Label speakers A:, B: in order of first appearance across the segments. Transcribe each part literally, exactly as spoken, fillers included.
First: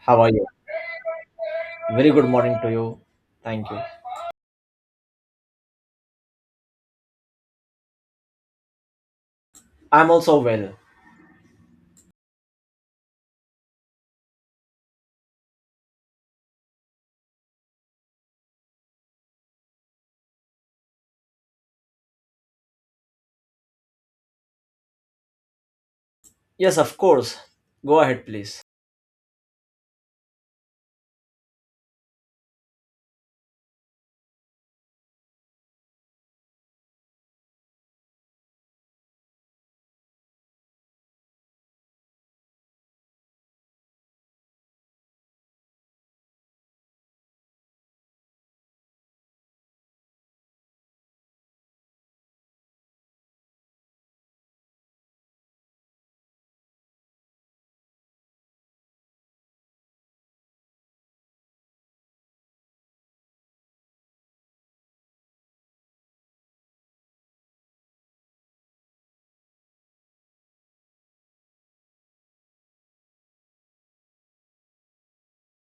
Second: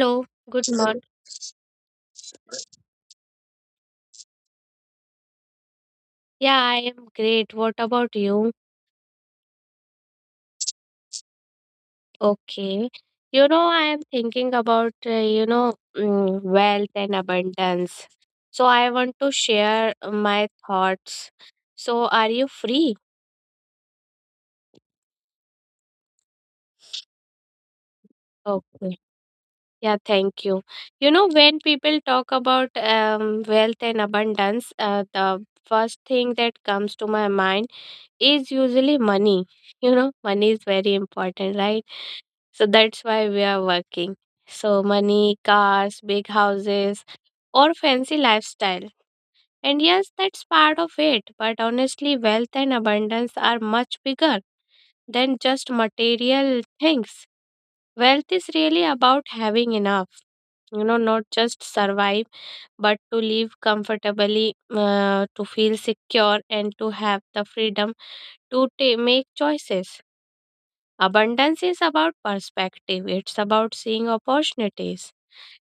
A: How are you?
B: good morning.
A: Very good morning to you. Thank you.
B: Yeah, I am great. What about you?
A: I'm also well.
B: Okay. You know, I am thinking about, uh, you know, mm, wealth and abundance. So I want to share my thoughts. So are you free?
A: Yes, of course. Go ahead, please.
B: Okay. Yeah, thank you. You know, when people talk about um, wealth and abundance, uh, the first thing that comes to my mind is usually money. You know, money is very important, right? So that's why we are working. So money, cars, big houses, or fancy lifestyle. And yes, that's part of it. But honestly, wealth and abundance are much bigger than just material things. Wealth is really about having enough you know not just survive, but to live comfortably, uh, to feel secure and to have the freedom to ta- make choices. Abundance is about perspective, it's about seeing opportunities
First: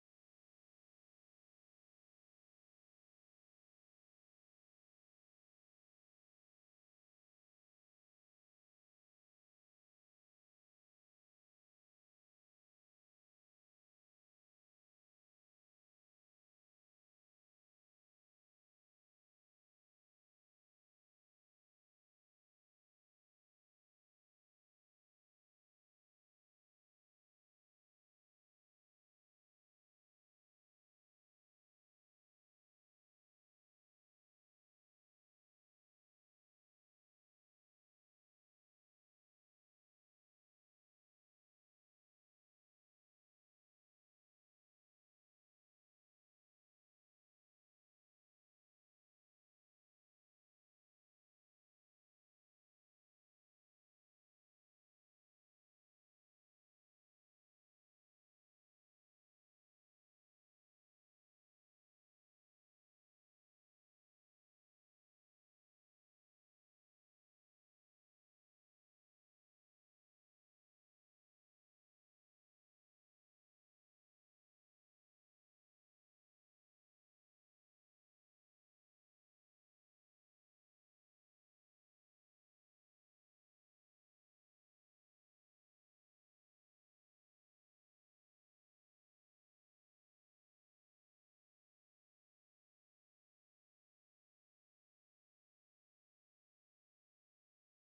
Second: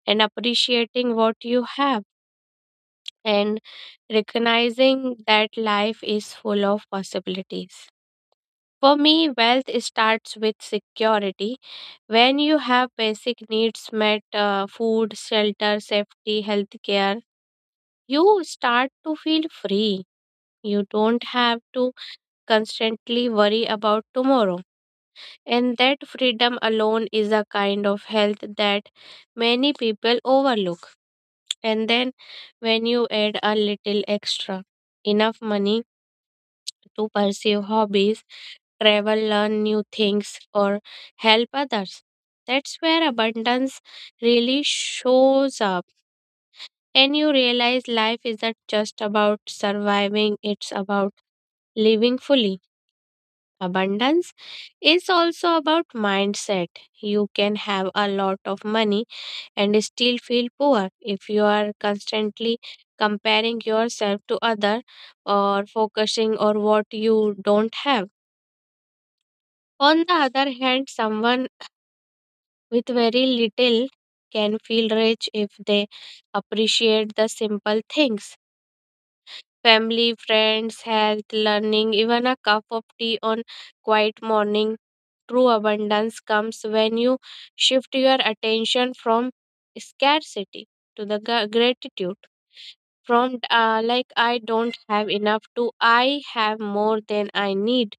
B: and appreciating what you have and recognizing that life is full of possibilities. For me, wealth starts with security. When you have basic needs met, uh, food, shelter, safety, healthcare, you start to feel free. You don't have to constantly worry about tomorrow. And that freedom alone is a kind of health that many people overlook. And then, when you add a little extra, enough money to pursue hobbies, travel, learn new things, or help others, that's where abundance really shows up. And you realize life isn't just about surviving, it's about living fully. Abundance is also about mindset. You can have a lot of money and still feel poor if you are constantly comparing yourself to other or focusing on what you don't have. On the other hand, someone with very little can feel rich if they appreciate the simple things. Family, friends, health, learning, even a cup of tea on quiet morning. True abundance comes when you shift your attention from scarcity to the gra- gratitude. From uh, like I don't have enough to I have more than I need,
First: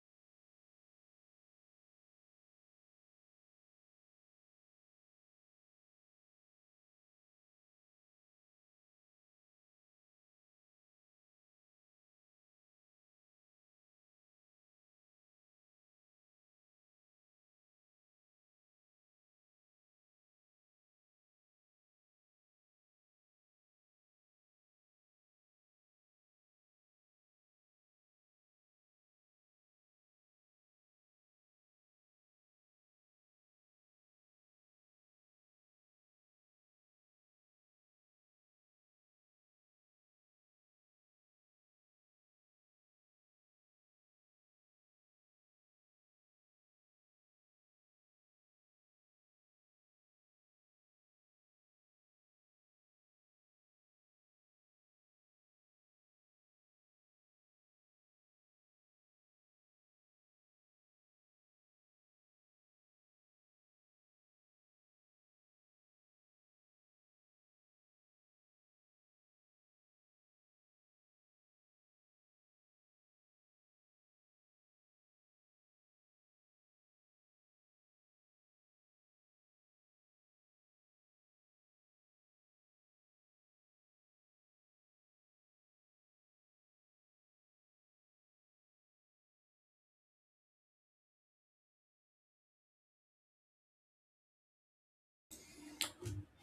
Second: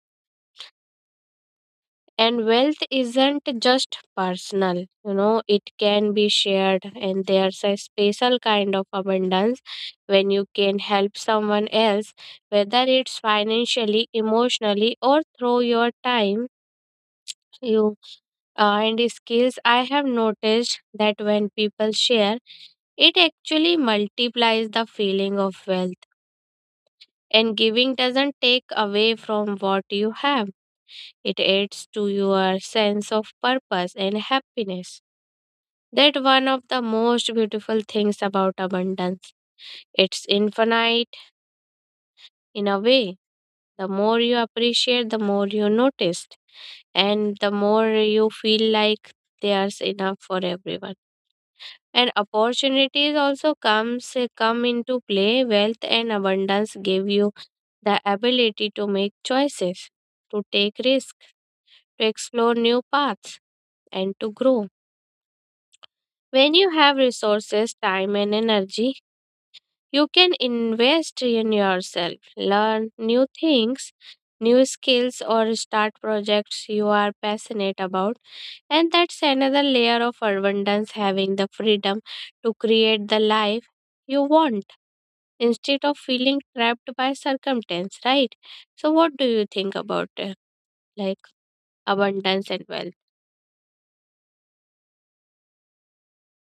B: and wealth isn't just personal you know it can be shared and there's a special kind of abundance when you can help someone else, whether it's financially, emotionally, or through your time, you uh, and skills. I have noticed that when people share, it actually multiplies the feeling of wealth, and giving doesn't take away from what you have, it adds to your sense of purpose and happiness. That one of the most beautiful things about abundance. It's infinite in a way. The more you appreciate, the more you notice, and the more you feel like there's enough for everyone. And opportunities also comes come into play. Wealth and abundance give you the ability to make choices, to take risks, to explore new paths, and to grow. When you have resources, time, and energy, you can invest in yourself, learn new things, new skills, or start projects you are passionate about. And that's another layer of abundance, having the freedom to create the life you want instead of feeling trapped by circumstance, right? So, what do you think about it? Like abundance and wealth.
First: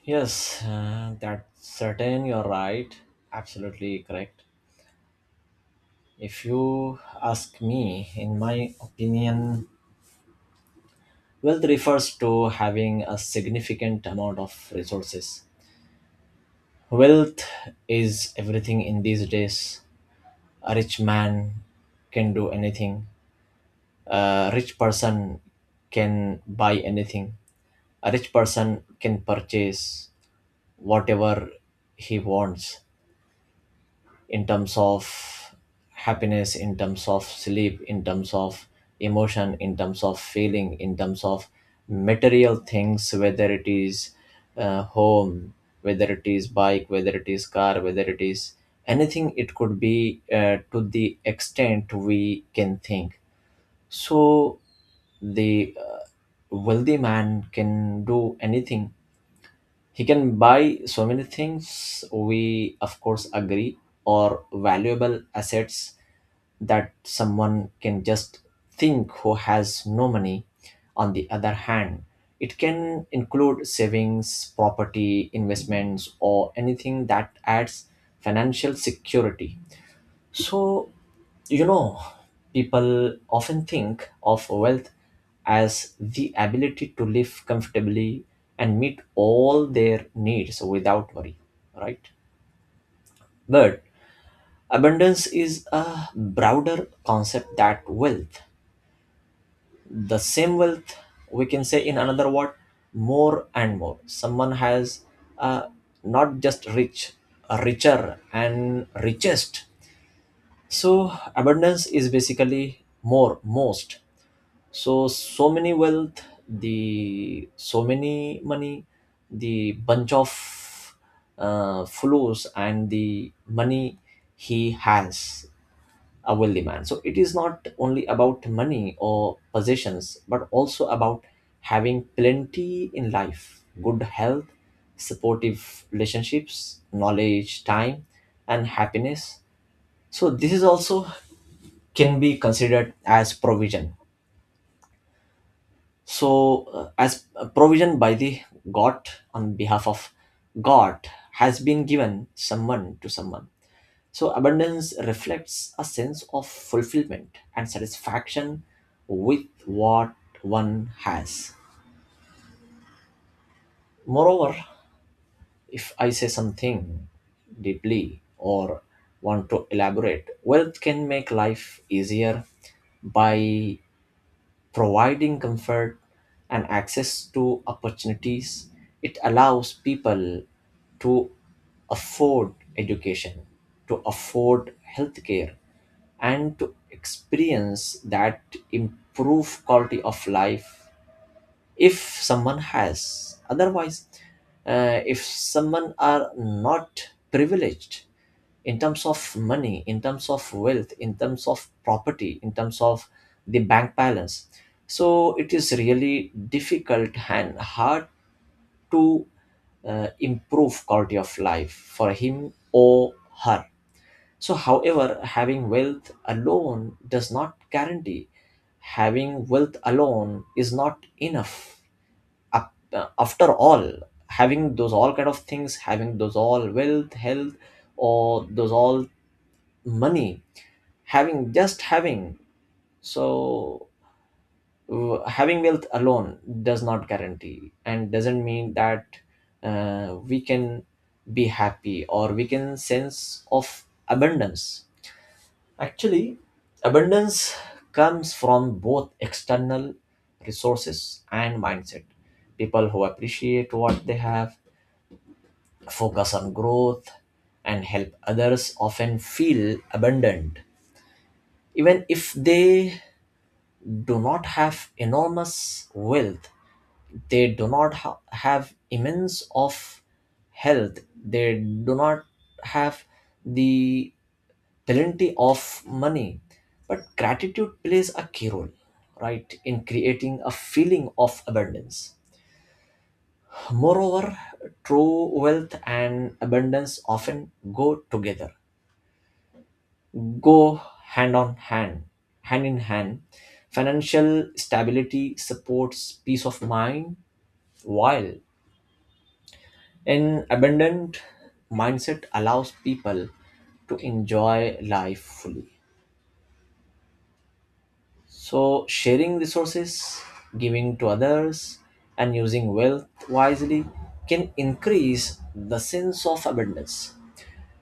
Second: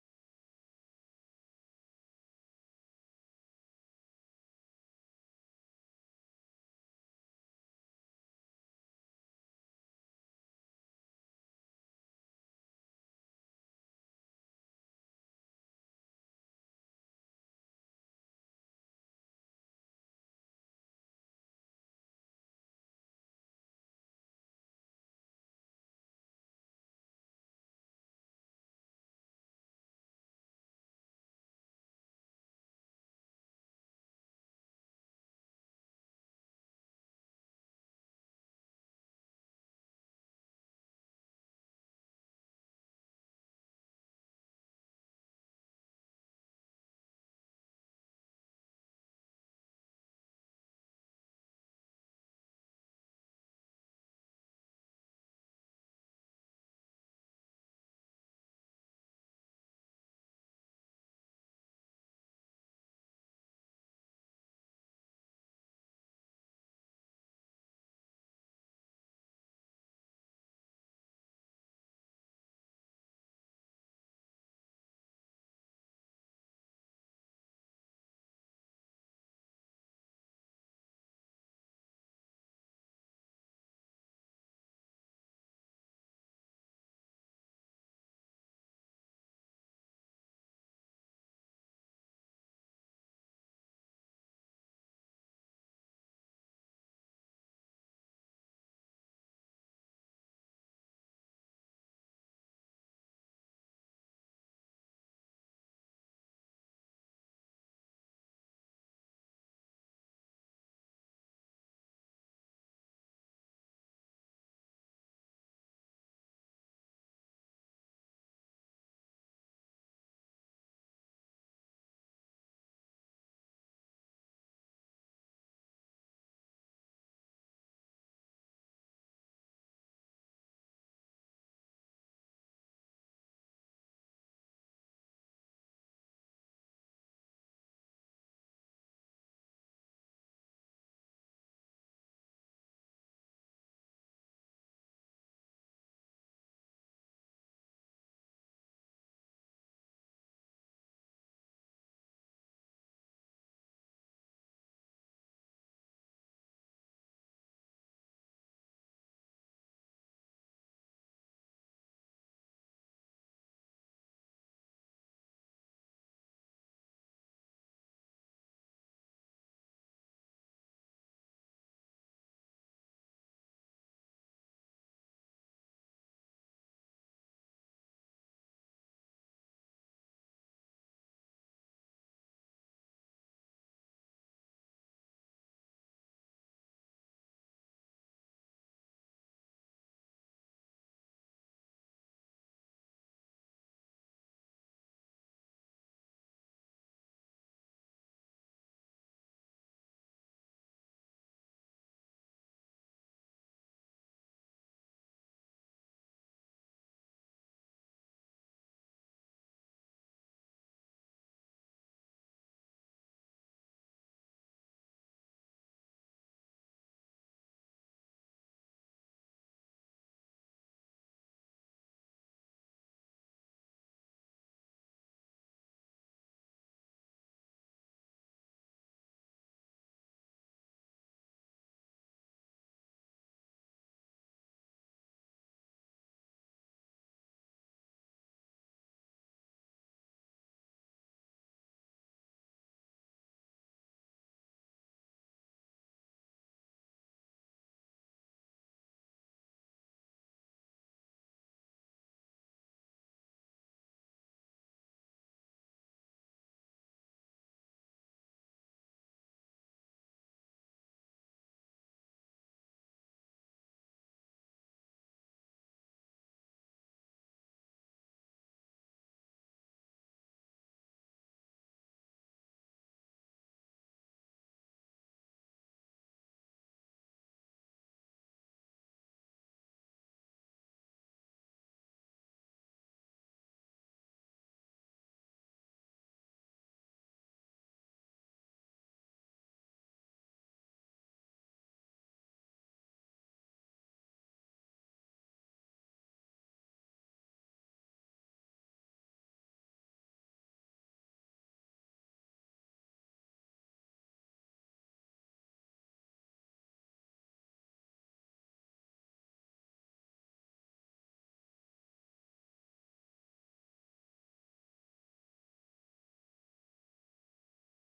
A: Yes, uh, that's certain. You're right. Absolutely correct. If you ask me, in my opinion, wealth refers to having a significant amount of resources. Wealth is everything in these days. A rich man can do anything, a rich person can buy anything, a rich person can purchase whatever he wants, in terms of happiness, in terms of sleep, in terms of emotion, in terms of feeling, in terms of material things, whether it is uh, home, whether it is bike, whether it is car, whether it is anything, it could be uh, to the extent we can think. So the uh, wealthy man can do anything. He can buy so many things, we, of course, agree, or valuable assets that someone can just think who has no money. On the other hand, it can include savings, property, investments, or anything that adds financial security. So, you know, people often think of wealth as the ability to live comfortably and meet all their needs without worry, right? But abundance is a broader concept that wealth. The same wealth, we can say in another word, more and more. Someone has, uh, not just rich, richer and richest. So abundance is basically more most, so so many wealth, the so many money, the bunch of uh, flows and the money he has, a wealthy man. So it is not only about money or possessions, but also about having plenty in life: good health, supportive relationships, knowledge, time, and happiness. So this is also can be considered as provision. So uh, as a provision by the god, on behalf of god, has been given someone to someone. So abundance reflects a sense of fulfillment and satisfaction with what one has. Moreover, if I say something deeply, or want to elaborate, wealth can make life easier by providing comfort and access to opportunities. It allows people to afford education, to afford healthcare, and to experience that improve quality of life if someone has. Otherwise, uh, if someone are not privileged in terms of money, in terms of wealth, in terms of property, in terms of the bank balance. So it is really difficult and hard to uh, improve quality of life for him or her. So, however, having wealth alone does not guarantee. Having wealth alone is not enough. Up- uh, After all, having those all kind of things, having those all wealth, health, or those all money, having just having. So w- having wealth alone does not guarantee and doesn't mean that uh, we can be happy or we can sense of abundance. Actually, abundance comes from both external resources and mindset. People who appreciate what they have, focus on growth, and help others often feel abundant, even if they do not have enormous wealth, they do not ha- have immense of health, they do not have the plenty of money. But gratitude plays a key role, right, in creating a feeling of abundance. Moreover, true wealth and abundance often go together, go hand on hand, hand in hand. Financial stability supports peace of mind, while an abundant mindset allows people to enjoy life fully. So, sharing resources, giving to others, and using wealth wisely can increase the sense of abundance.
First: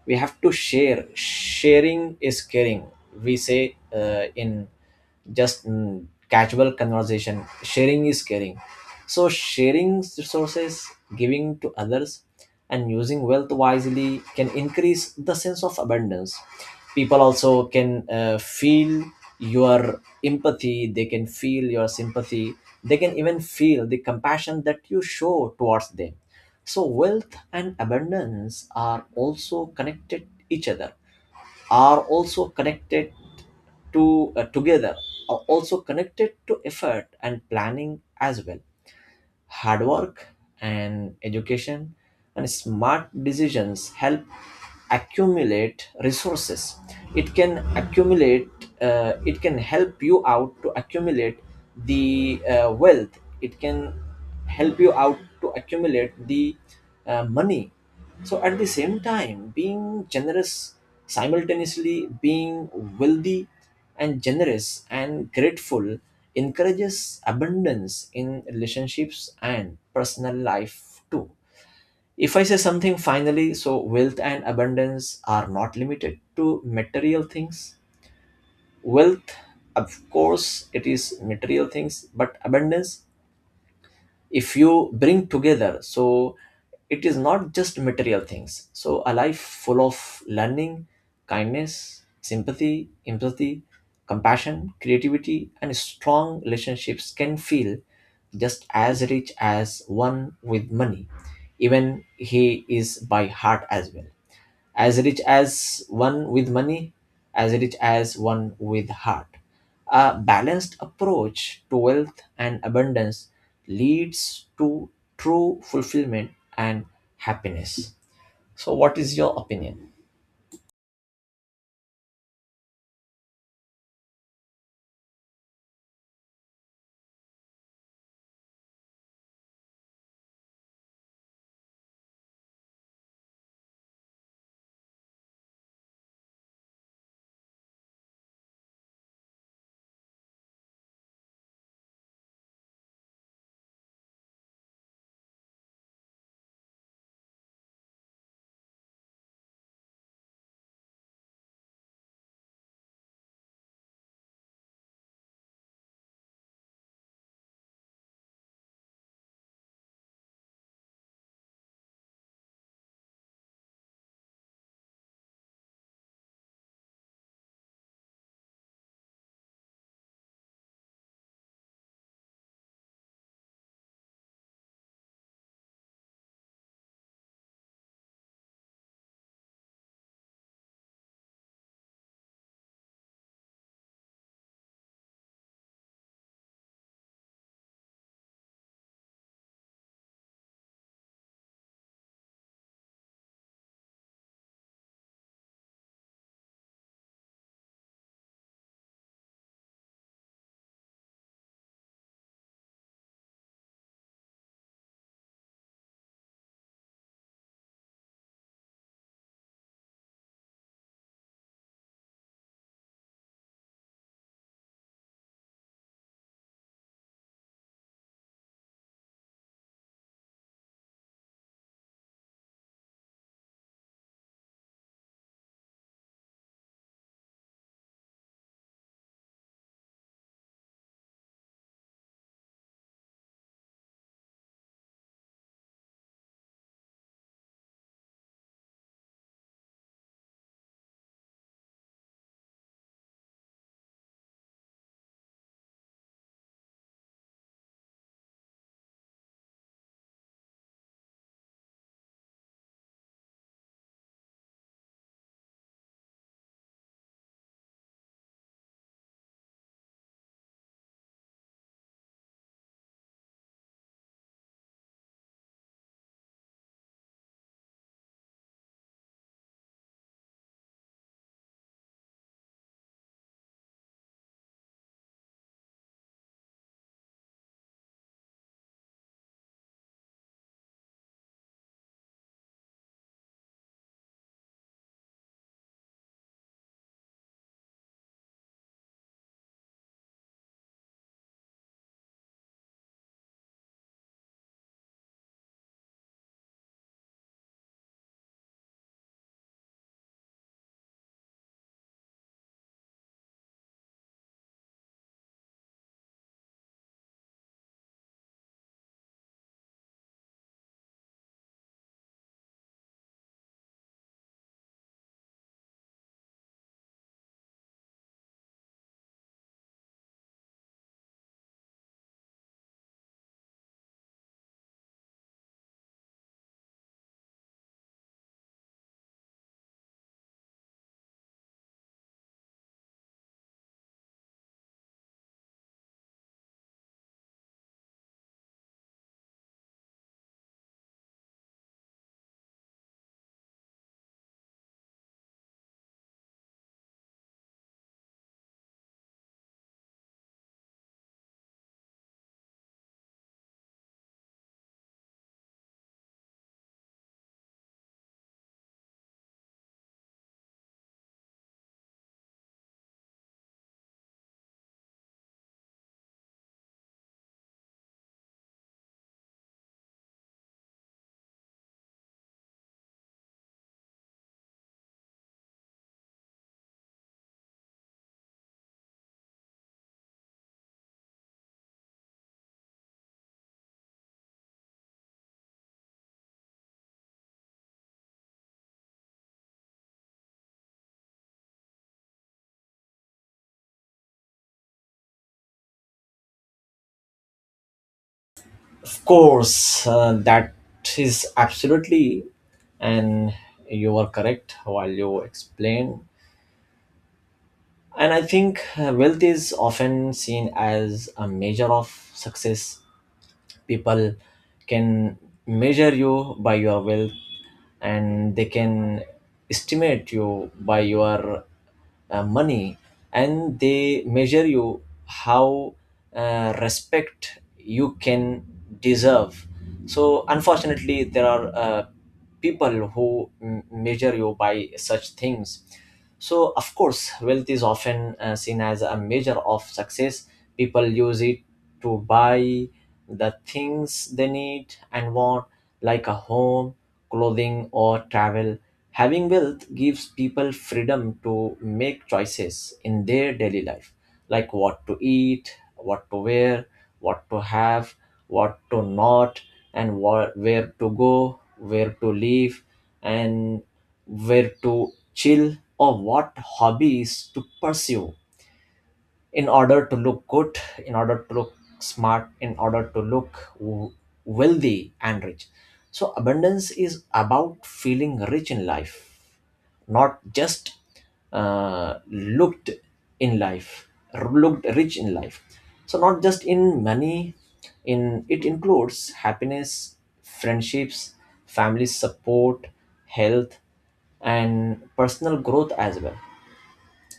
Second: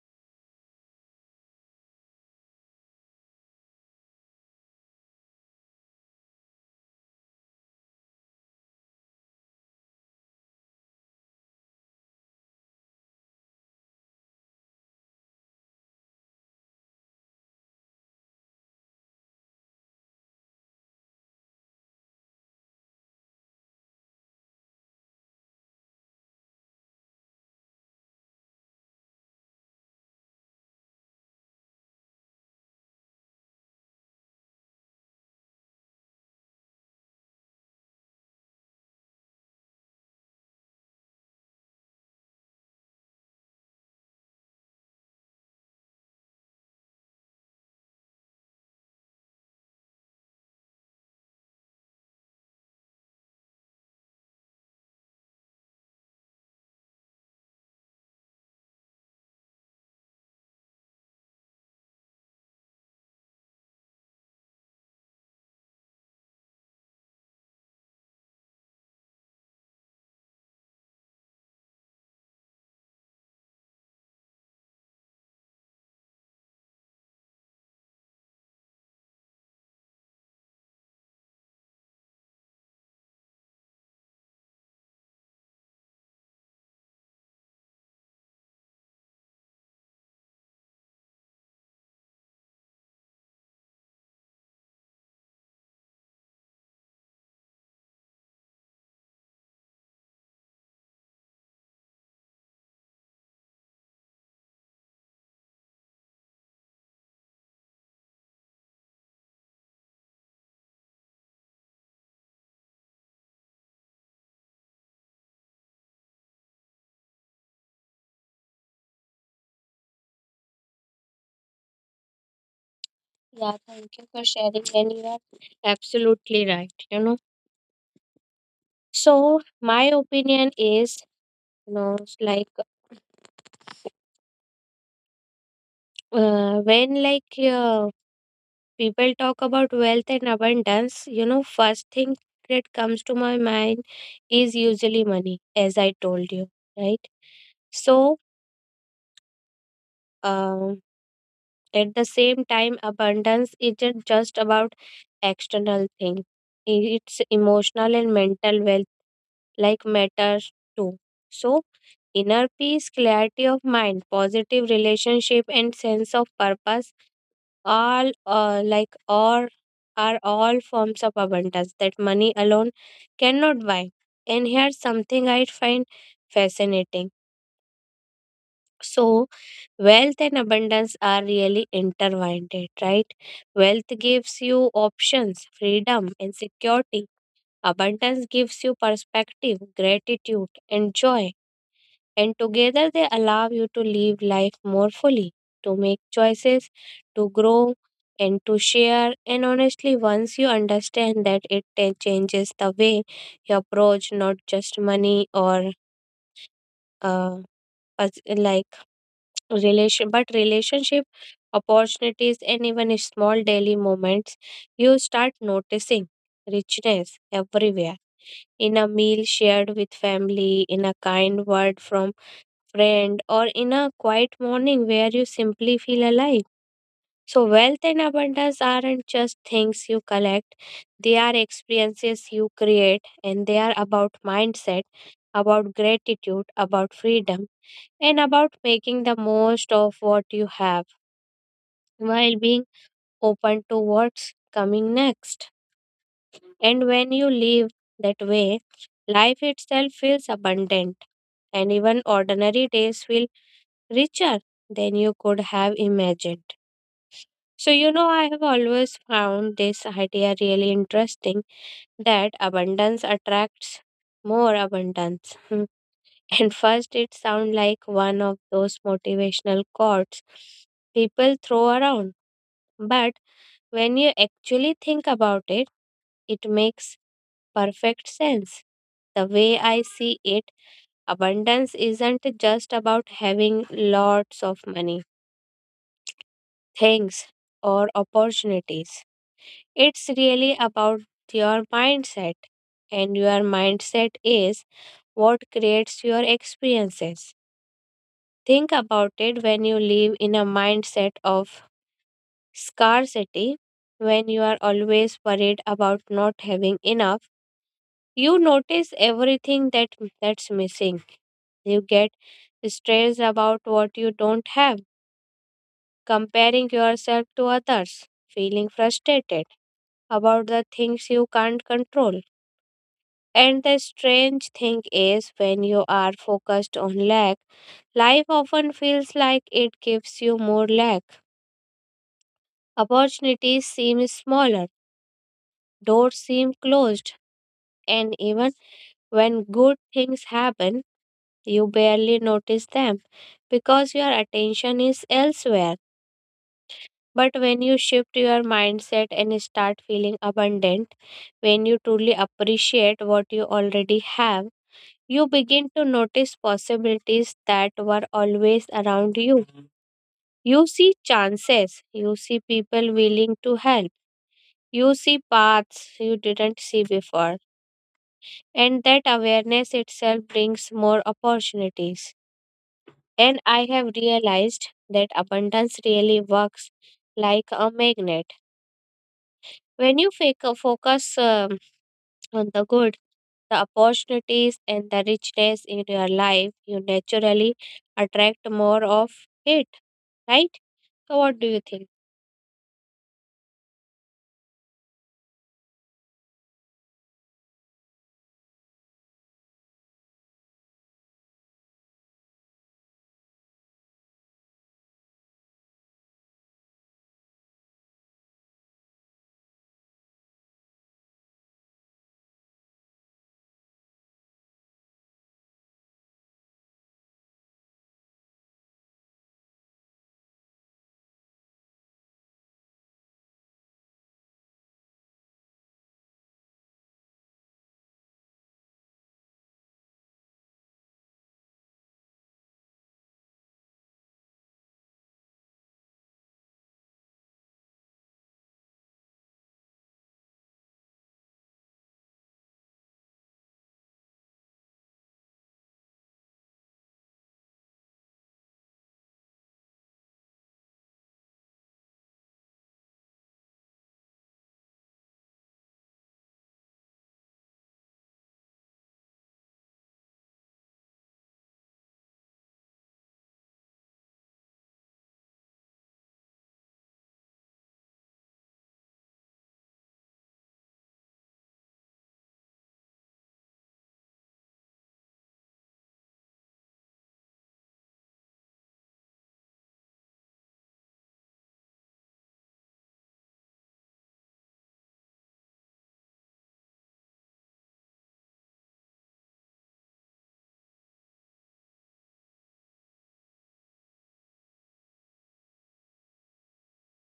A: We have to share, sharing is caring, we say uh, in just mm, casual conversation, sharing is caring. So sharing resources, giving to others, and using wealth wisely can increase the sense of abundance. People also can uh, feel your empathy, they can feel your sympathy, they can even feel the compassion that you show towards them. So wealth and abundance are also connected each other, are also connected to uh, together, are also connected to effort and planning as well. Hard work and education and smart decisions help accumulate resources. It can accumulate, uh, it can help you out to accumulate the uh, wealth, it can help you out to accumulate the uh, money. So at the same time, being generous, simultaneously being wealthy and generous and grateful, encourages abundance in relationships and personal life too. If I say something finally, so wealth and abundance are not limited to material things. Wealth, of course, it is material things, but abundance, if you bring together, so it is not just material things. So a life full of learning, kindness, sympathy, empathy, compassion, creativity, and strong relationships can feel just as rich as one with money, even he is by heart as well, as rich as one with money, as rich as one with heart. A balanced approach to wealth and abundance leads to true fulfillment and happiness. So, what is your opinion?
B: Yeah, thank you for sharing, and you are absolutely right. You know, so my opinion is, you know, like uh, when like uh, people talk about wealth and abundance you know first thing that comes to my mind is usually money as I told you, right? So um, at the same time abundance isn't just about external thing. I- it's emotional and mental wealth like matters too. So inner peace, clarity of mind, positive relationship and sense of purpose, all uh, like or are all forms of abundance that money alone cannot buy. And here's something I find fascinating. So wealth and abundance are really intertwined, right? Wealth gives you options, freedom and security. Abundance gives you perspective, gratitude and joy. And together they allow you to live life more fully, to make choices, to grow, and to share. And honestly, once you understand that, it ta- changes the way you approach not just money or uh, pers- like relation, but relationship, opportunities and even small daily moments. You start noticing richness everywhere, in a meal shared with family, in a kind word from friend, or in a quiet morning where you simply feel alive. So, wealth and abundance aren't just things you collect, they are experiences you create, and they are about mindset, about gratitude, about freedom, and about making the most of what you have while being open to what's coming next. And when you live that way, life itself feels abundant, and even ordinary days feel richer than you could have imagined. So, you know, I have always found this idea really interesting, that abundance attracts more abundance. And first, it sounds like one of those motivational quotes people throw around. But when you actually think about it, it makes perfect sense. The way I see it, abundance isn't just about having lots of money, things or opportunities. It's really about your mindset, and your mindset is what creates your experiences. Think about it. When you live in a mindset of scarcity, when you are always worried about not having enough, you notice everything that that's missing. You get stressed about what you don't have, comparing yourself to others, feeling frustrated about the things you can't control. And the strange thing is, when you are focused on lack, life often feels like it gives you more lack. Opportunities seem smaller, doors seem closed, and even when good things happen, you barely notice them because your attention is elsewhere. But when you shift your mindset and start feeling abundant, when you truly appreciate what you already have, you begin to notice possibilities that were always around you. You see chances, you see people willing to help, you see paths you didn't see before. And that awareness itself brings more opportunities. And I have realized that abundance really works like a magnet. When you fake- focus um, on the good, the opportunities and the richness in your life, you naturally attract more of it, right? So, what do you think?
A: Of course, uh, that is absolutely, and you were correct while you explained. And I think uh, wealth is often seen as a measure of success. People can measure you by your wealth, and they can estimate you by your uh, money, and they measure you how uh, respect you can deserve. So unfortunately, there are uh, people who m- measure you by such things. So of course wealth is often uh, seen as a measure of success. People use it to buy the things they need and want, like a home, clothing, or travel. Having wealth gives people freedom to make choices in their daily life, like what to eat, what to wear, what to have, what to not, and wha- where to go, where to live, and where to chill, or what hobbies to pursue, in order to look good, in order to look smart, in order to look w- wealthy and rich. So, abundance is about feeling rich in life, not just uh, looked in life, looked rich in life. So, not just in money, in it includes happiness, friendships, family support, health, and personal growth as well.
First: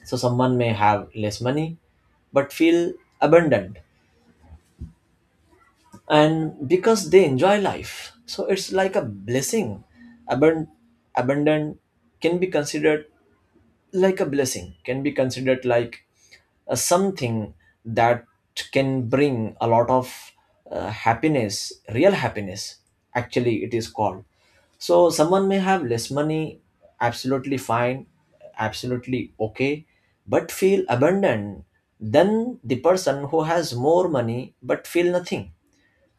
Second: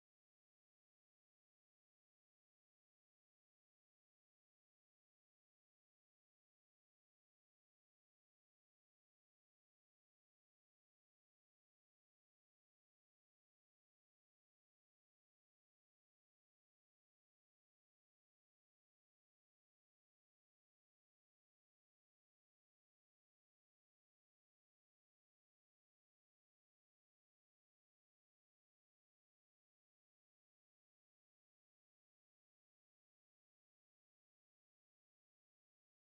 A: So someone may have less money but feel abundant, and because they enjoy life, so it's like a blessing. Abund- abundant can be considered like a blessing, can be considered like uh, something that can bring a lot of uh, happiness, real happiness, actually it is called. So someone may have less money, absolutely fine, absolutely okay, but feel abundant, than the person who has more money but feel nothing,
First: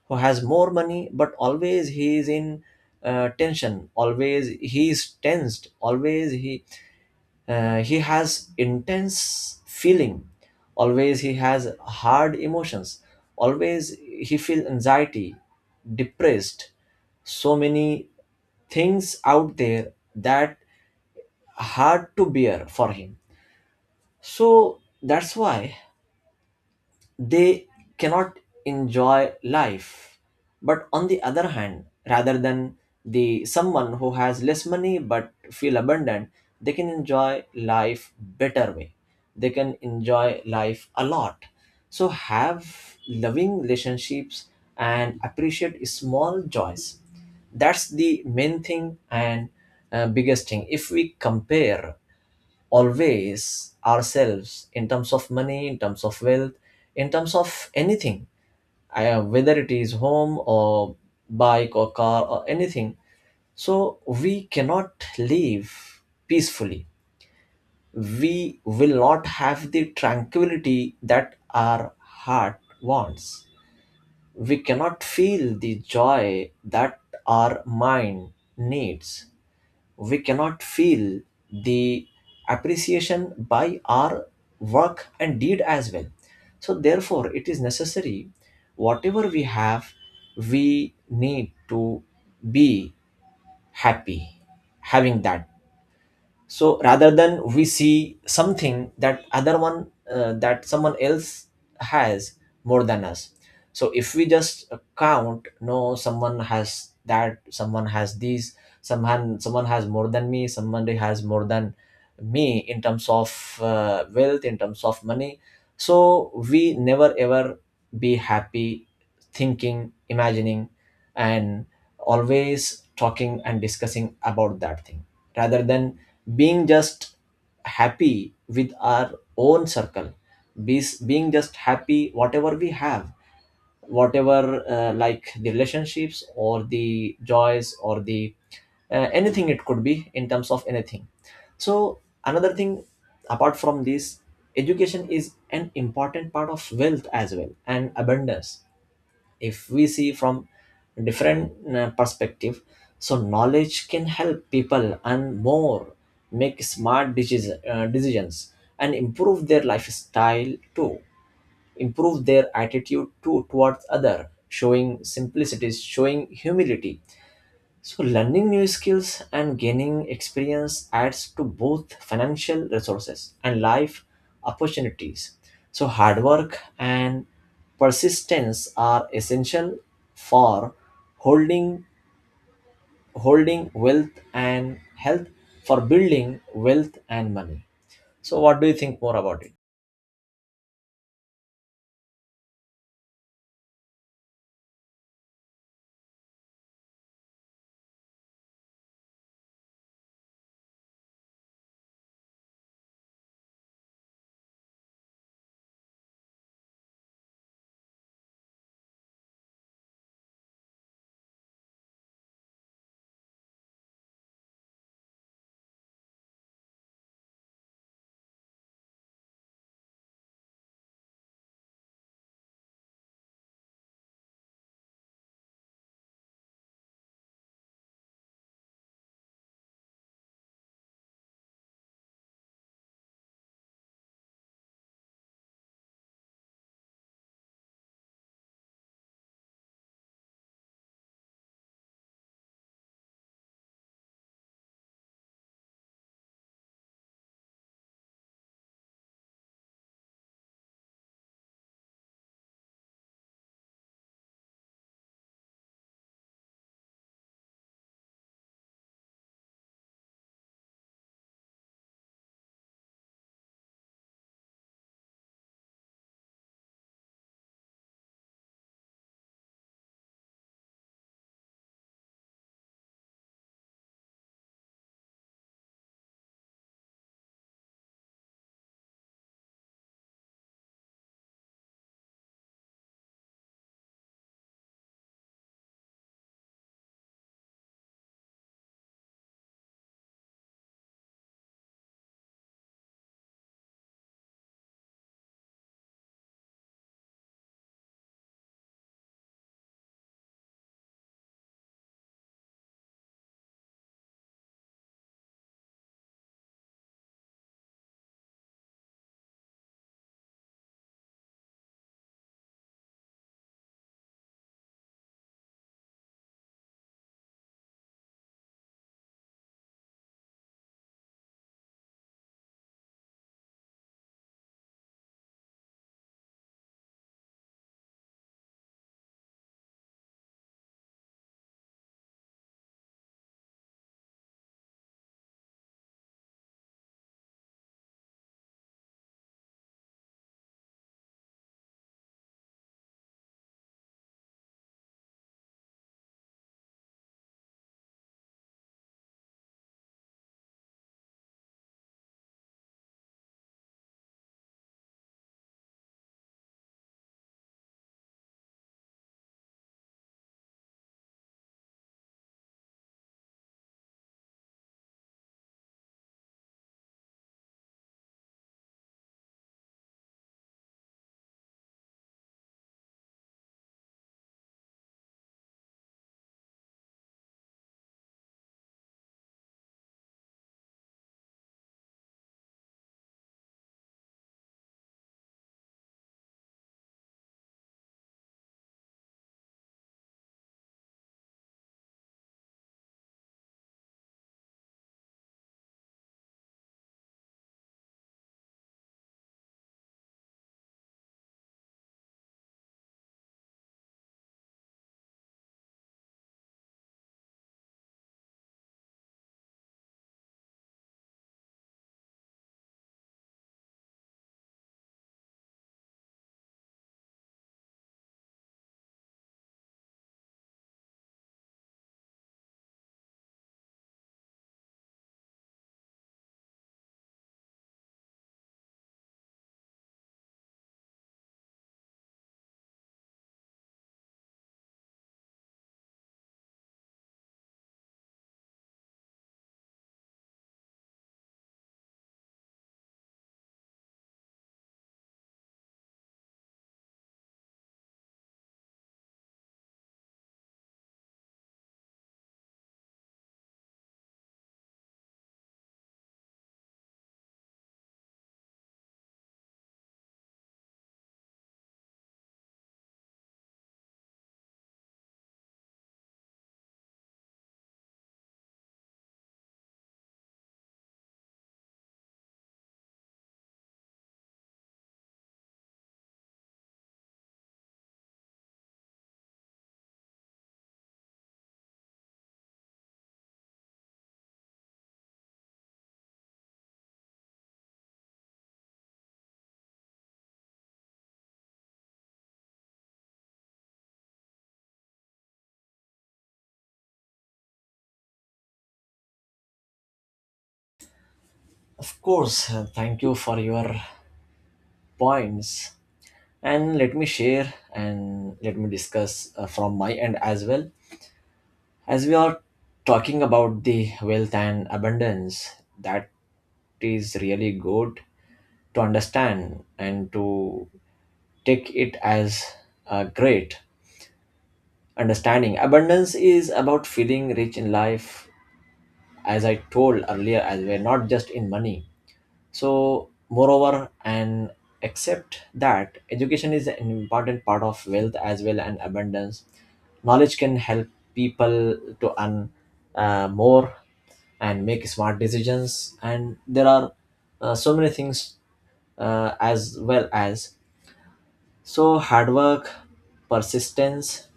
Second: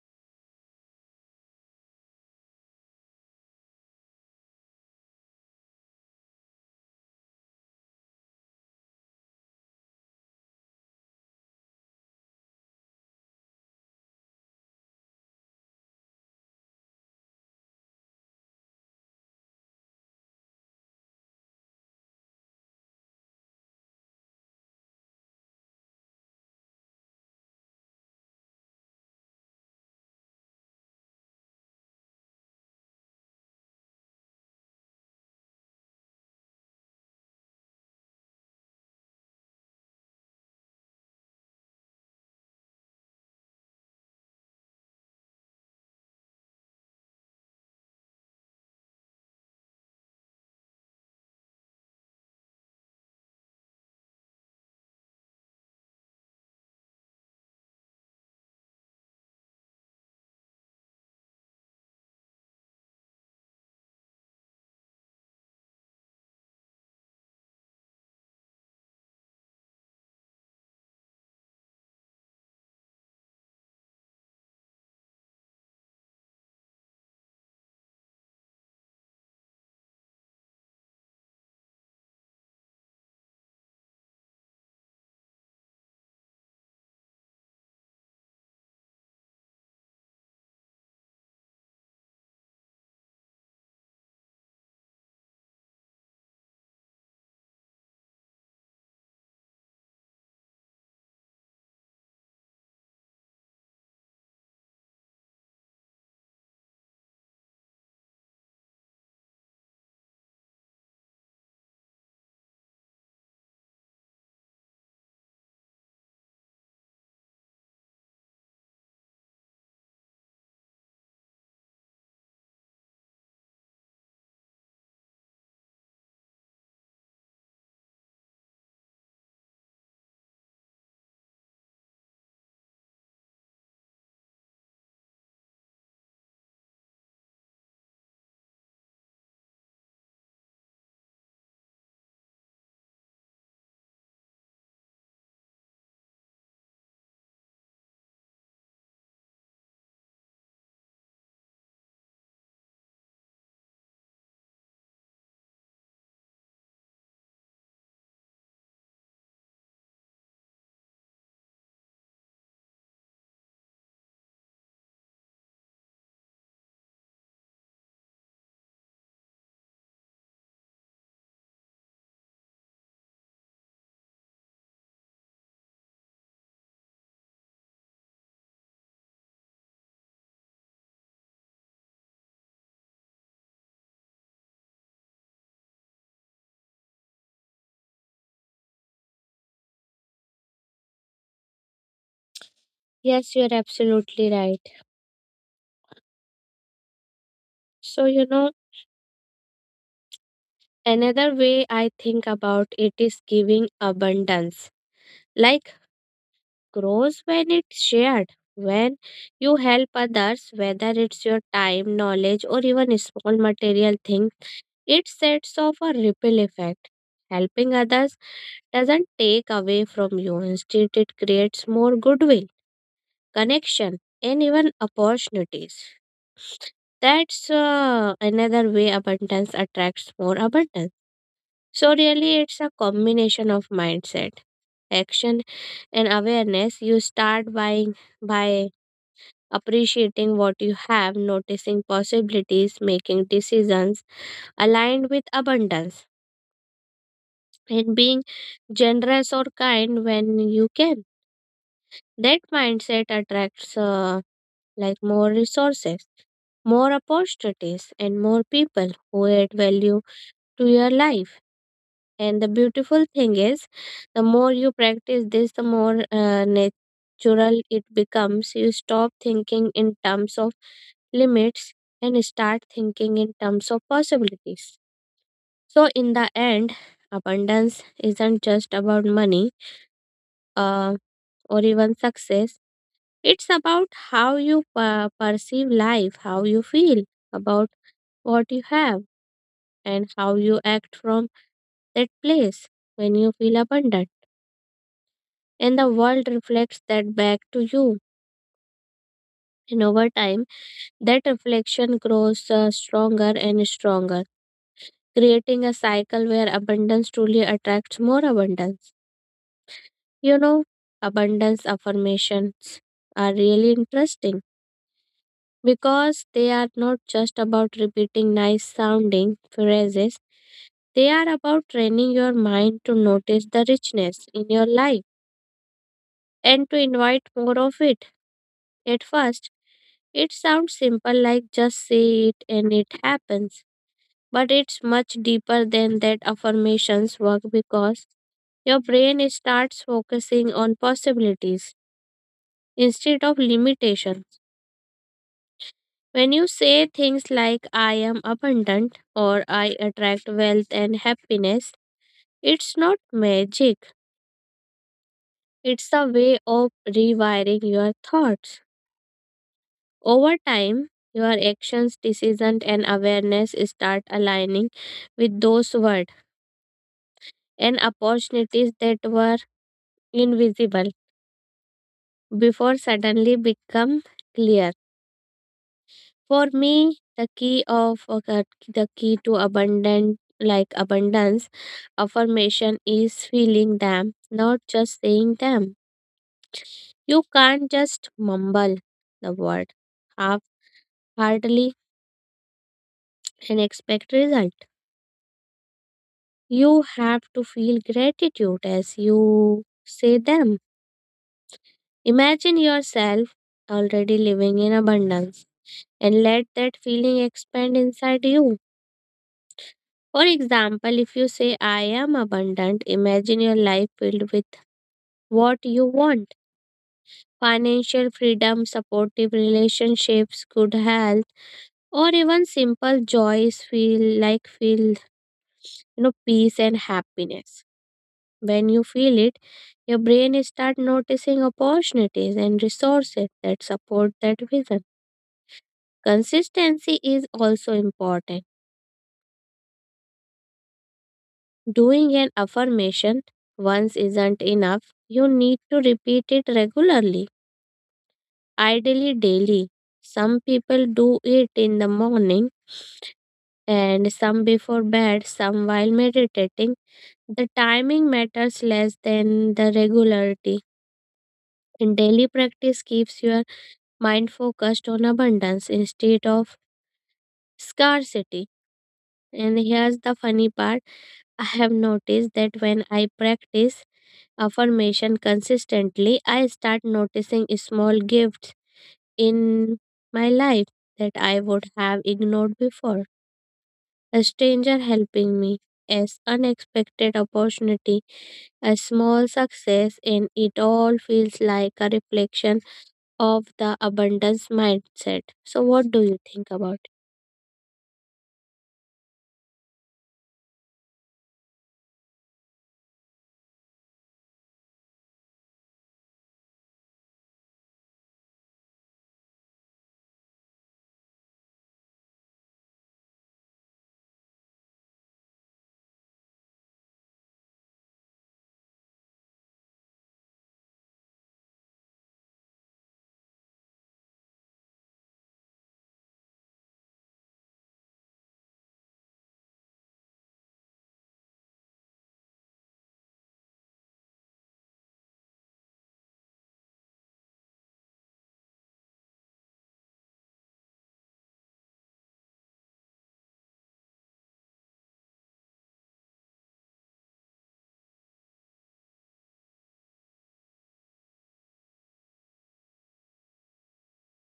A: who has more money but always he is in uh, tension, always he is tensed, always he uh, he has intense feeling. Always he has hard emotions. Always he feel anxiety, depressed. So many things out there that hard to bear for him. So that's why they cannot enjoy life. But on the other hand, rather than the someone who has less money but feel abundant, they can enjoy life better way, they can enjoy life a lot. So have loving relationships and appreciate small joys, that's the main thing and uh, biggest thing. If we compare always ourselves in terms of money, in terms of wealth, in terms of anything, I- whether it is home or bike or car or anything. So we cannot live peacefully. We will not have the tranquility that our heart wants. We cannot feel the joy that our mind needs. We cannot feel the appreciation by our work and deed as well. So, therefore, it is necessary, whatever we have, we need to be happy having that. So rather than we see something that other one, uh, that someone else has more than us, so if we just count, no, someone has that, someone has these, someone someone has more than me, someone has more than me in terms of uh, wealth, in terms of money. So we never ever be happy thinking, imagining, and always talking and discussing about that thing, rather than being just happy with our own circle, be, being just happy whatever we have, whatever uh, like the relationships or the joys or the uh, anything, it could be in terms of anything. So another thing apart from this, education is an important part of wealth as well, and abundance, if we see from different uh, perspective. So knowledge can help people and more make smart decis- uh, decisions, and improve their lifestyle too, improve their attitude to towards other, showing simplicity, showing humility. So learning new skills and gaining experience adds to both financial resources and life opportunities. So hard work and persistence are essential for holding holding wealth and health, for building wealth and money. So what do you think more about it?
B: Yes, you're absolutely right. So, you know, another way I think about it is giving abundance. Like, grows when it's shared. When you help others, whether it's your time, knowledge, or even small material thing, it sets off a ripple effect. Helping others doesn't take away from you. Instead, it creates more goodwill, connection, and even opportunities. That's uh, another way abundance attracts more abundance. So, really, it's a combination of mindset, action, and awareness. You start buying by appreciating what you have, noticing possibilities, making decisions aligned with abundance, and being generous or kind when you can. That mindset attracts uh, like more resources, more opportunities, and more people who add value to your life. And the beautiful thing is, the more you practice this, the more uh, natural it becomes. You stop thinking in terms of limits and start thinking in terms of possibilities. So, in the end, abundance isn't just about money uh, or even success. It's about how you per- perceive life, how you feel about what you have, and how you act from that place when you feel abundant. And the world reflects that back to you. And over time, that reflection grows uh, stronger and stronger, creating a cycle where abundance truly attracts more abundance. You know, abundance affirmations are really interesting because they are not just about repeating nice sounding phrases, they are about training your mind to notice the richness in your life and to invite more of it. At first, it sounds simple like just say it and it happens, but it's much deeper than that. Affirmations work because your brain starts focusing on possibilities instead of limitation. When you say things like I am abundant or I attract wealth and happiness, it's not magic. It's a way of rewiring your thoughts. Over time, your actions, decisions, and awareness start aligning with those words, and opportunities that were invisible before suddenly become clear. For me, the key of okay, the key to abundant like abundance affirmation is feeling them, not just saying them. You can't just mumble the word half heartedly and expect result. You have to feel gratitude as you say them. Imagine yourself already living in abundance and let that feeling expand inside you. For example, if you say, I am abundant, imagine your life filled with what you want, financial freedom, supportive relationships, good health, or even simple joys feel like feel you know, peace and happiness. When you feel it, your brain start noticing opportunities and resources that support that vision. Consistency is also important. Doing an affirmation once isn't enough. You need to repeat it regularly, ideally daily. Some people do it in the morning and some before bed, some while meditating. The timing matters less than the regularity. And daily practice keeps your mind focused on abundance instead of scarcity. And here's the funny part. I have noticed that when I practice affirmation consistently, I start noticing small gifts in my life that I would have ignored before. A stranger helping me, an unexpected opportunity, a small success, and it all feels like a reflection of the abundance mindset. So, what do you think about it?
A: Of course, uh, thank you for your points, and let me share and let me discuss uh, from my end as well. As we are talking about the wealth and abundance, that is really good to understand and to take it as a great understanding. Abundance is about feeling rich in life, as I told earlier as well, not just in money. So, moreover, and except that education is an important part of wealth as well and abundance, knowledge can help people to earn uh, more and make smart decisions. And there are uh, so many things uh, as well. As so hard work, persistence,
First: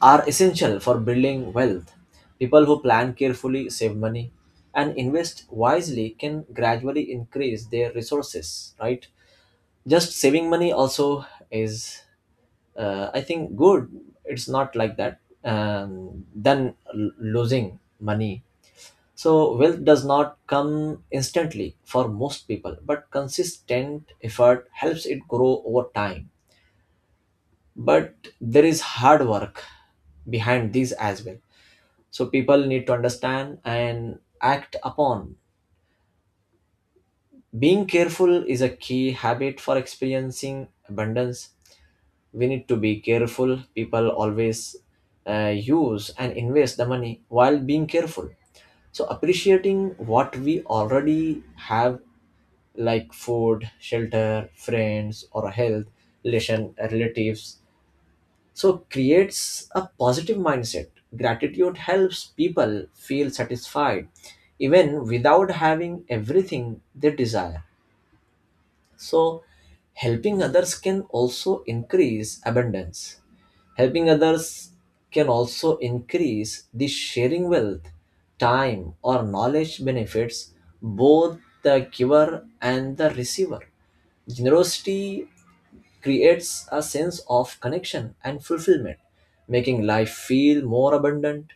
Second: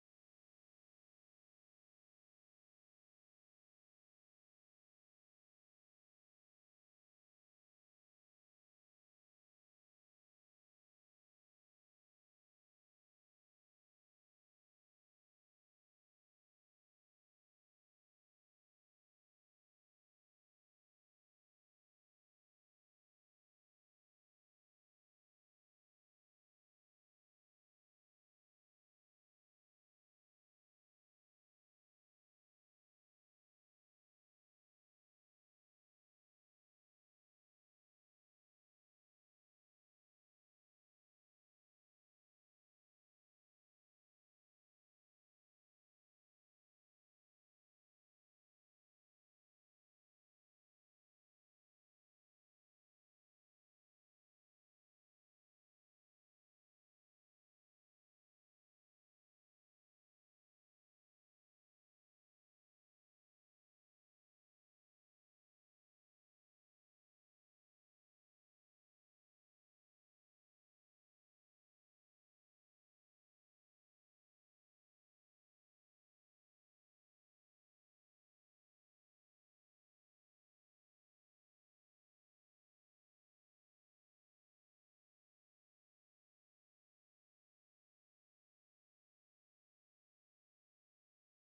A: are essential for building wealth. People who plan carefully, save money, and invest wisely can gradually increase their resources, right? Just saving money also is, uh, I think, good. It's not like that um, than l- losing money. So, wealth does not come instantly for most people, but consistent effort helps it grow over time. But there is hard work behind these as well, so people need to understand and act upon. Being careful is a key habit for experiencing abundance. We need to be careful. People always uh, use and invest the money while being careful. So appreciating what we already have, like food, shelter, friends, or health, relation relatives, so creates a positive mindset. Gratitude helps people feel satisfied even without having everything they desire. So helping others can also increase abundance. Helping others can also increase the sharing wealth. Time or knowledge benefits both the giver and the receiver. Generosity creates a sense of connection and fulfillment, making life feel more abundant.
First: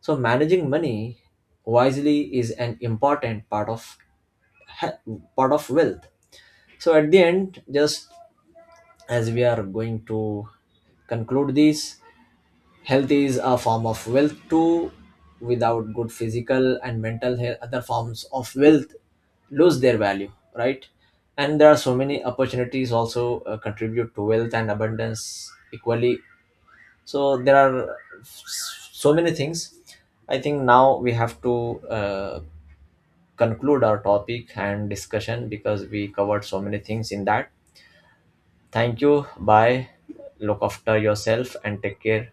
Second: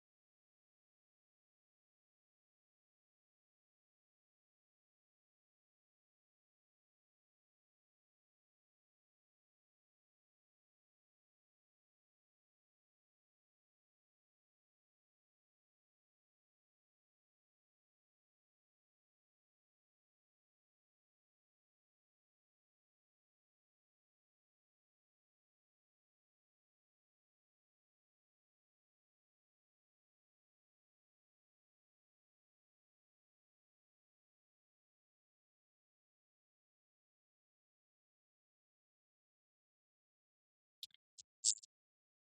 A: So managing money wisely is an important part of he- part of wealth. So at the end, just as we are going to conclude this, health is a form of wealth too. Without good physical and mental health, other forms of wealth lose their value, right? And there are so many opportunities also uh, contribute to wealth and abundance equally. So there are s- so many things. I think now we have to uh, conclude our topic and discussion, because we covered so many things in that. Thank you. Bye. Look after yourself and take care.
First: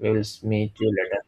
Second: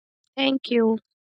A: We will
B: Thank
A: meet you
B: you.
A: later.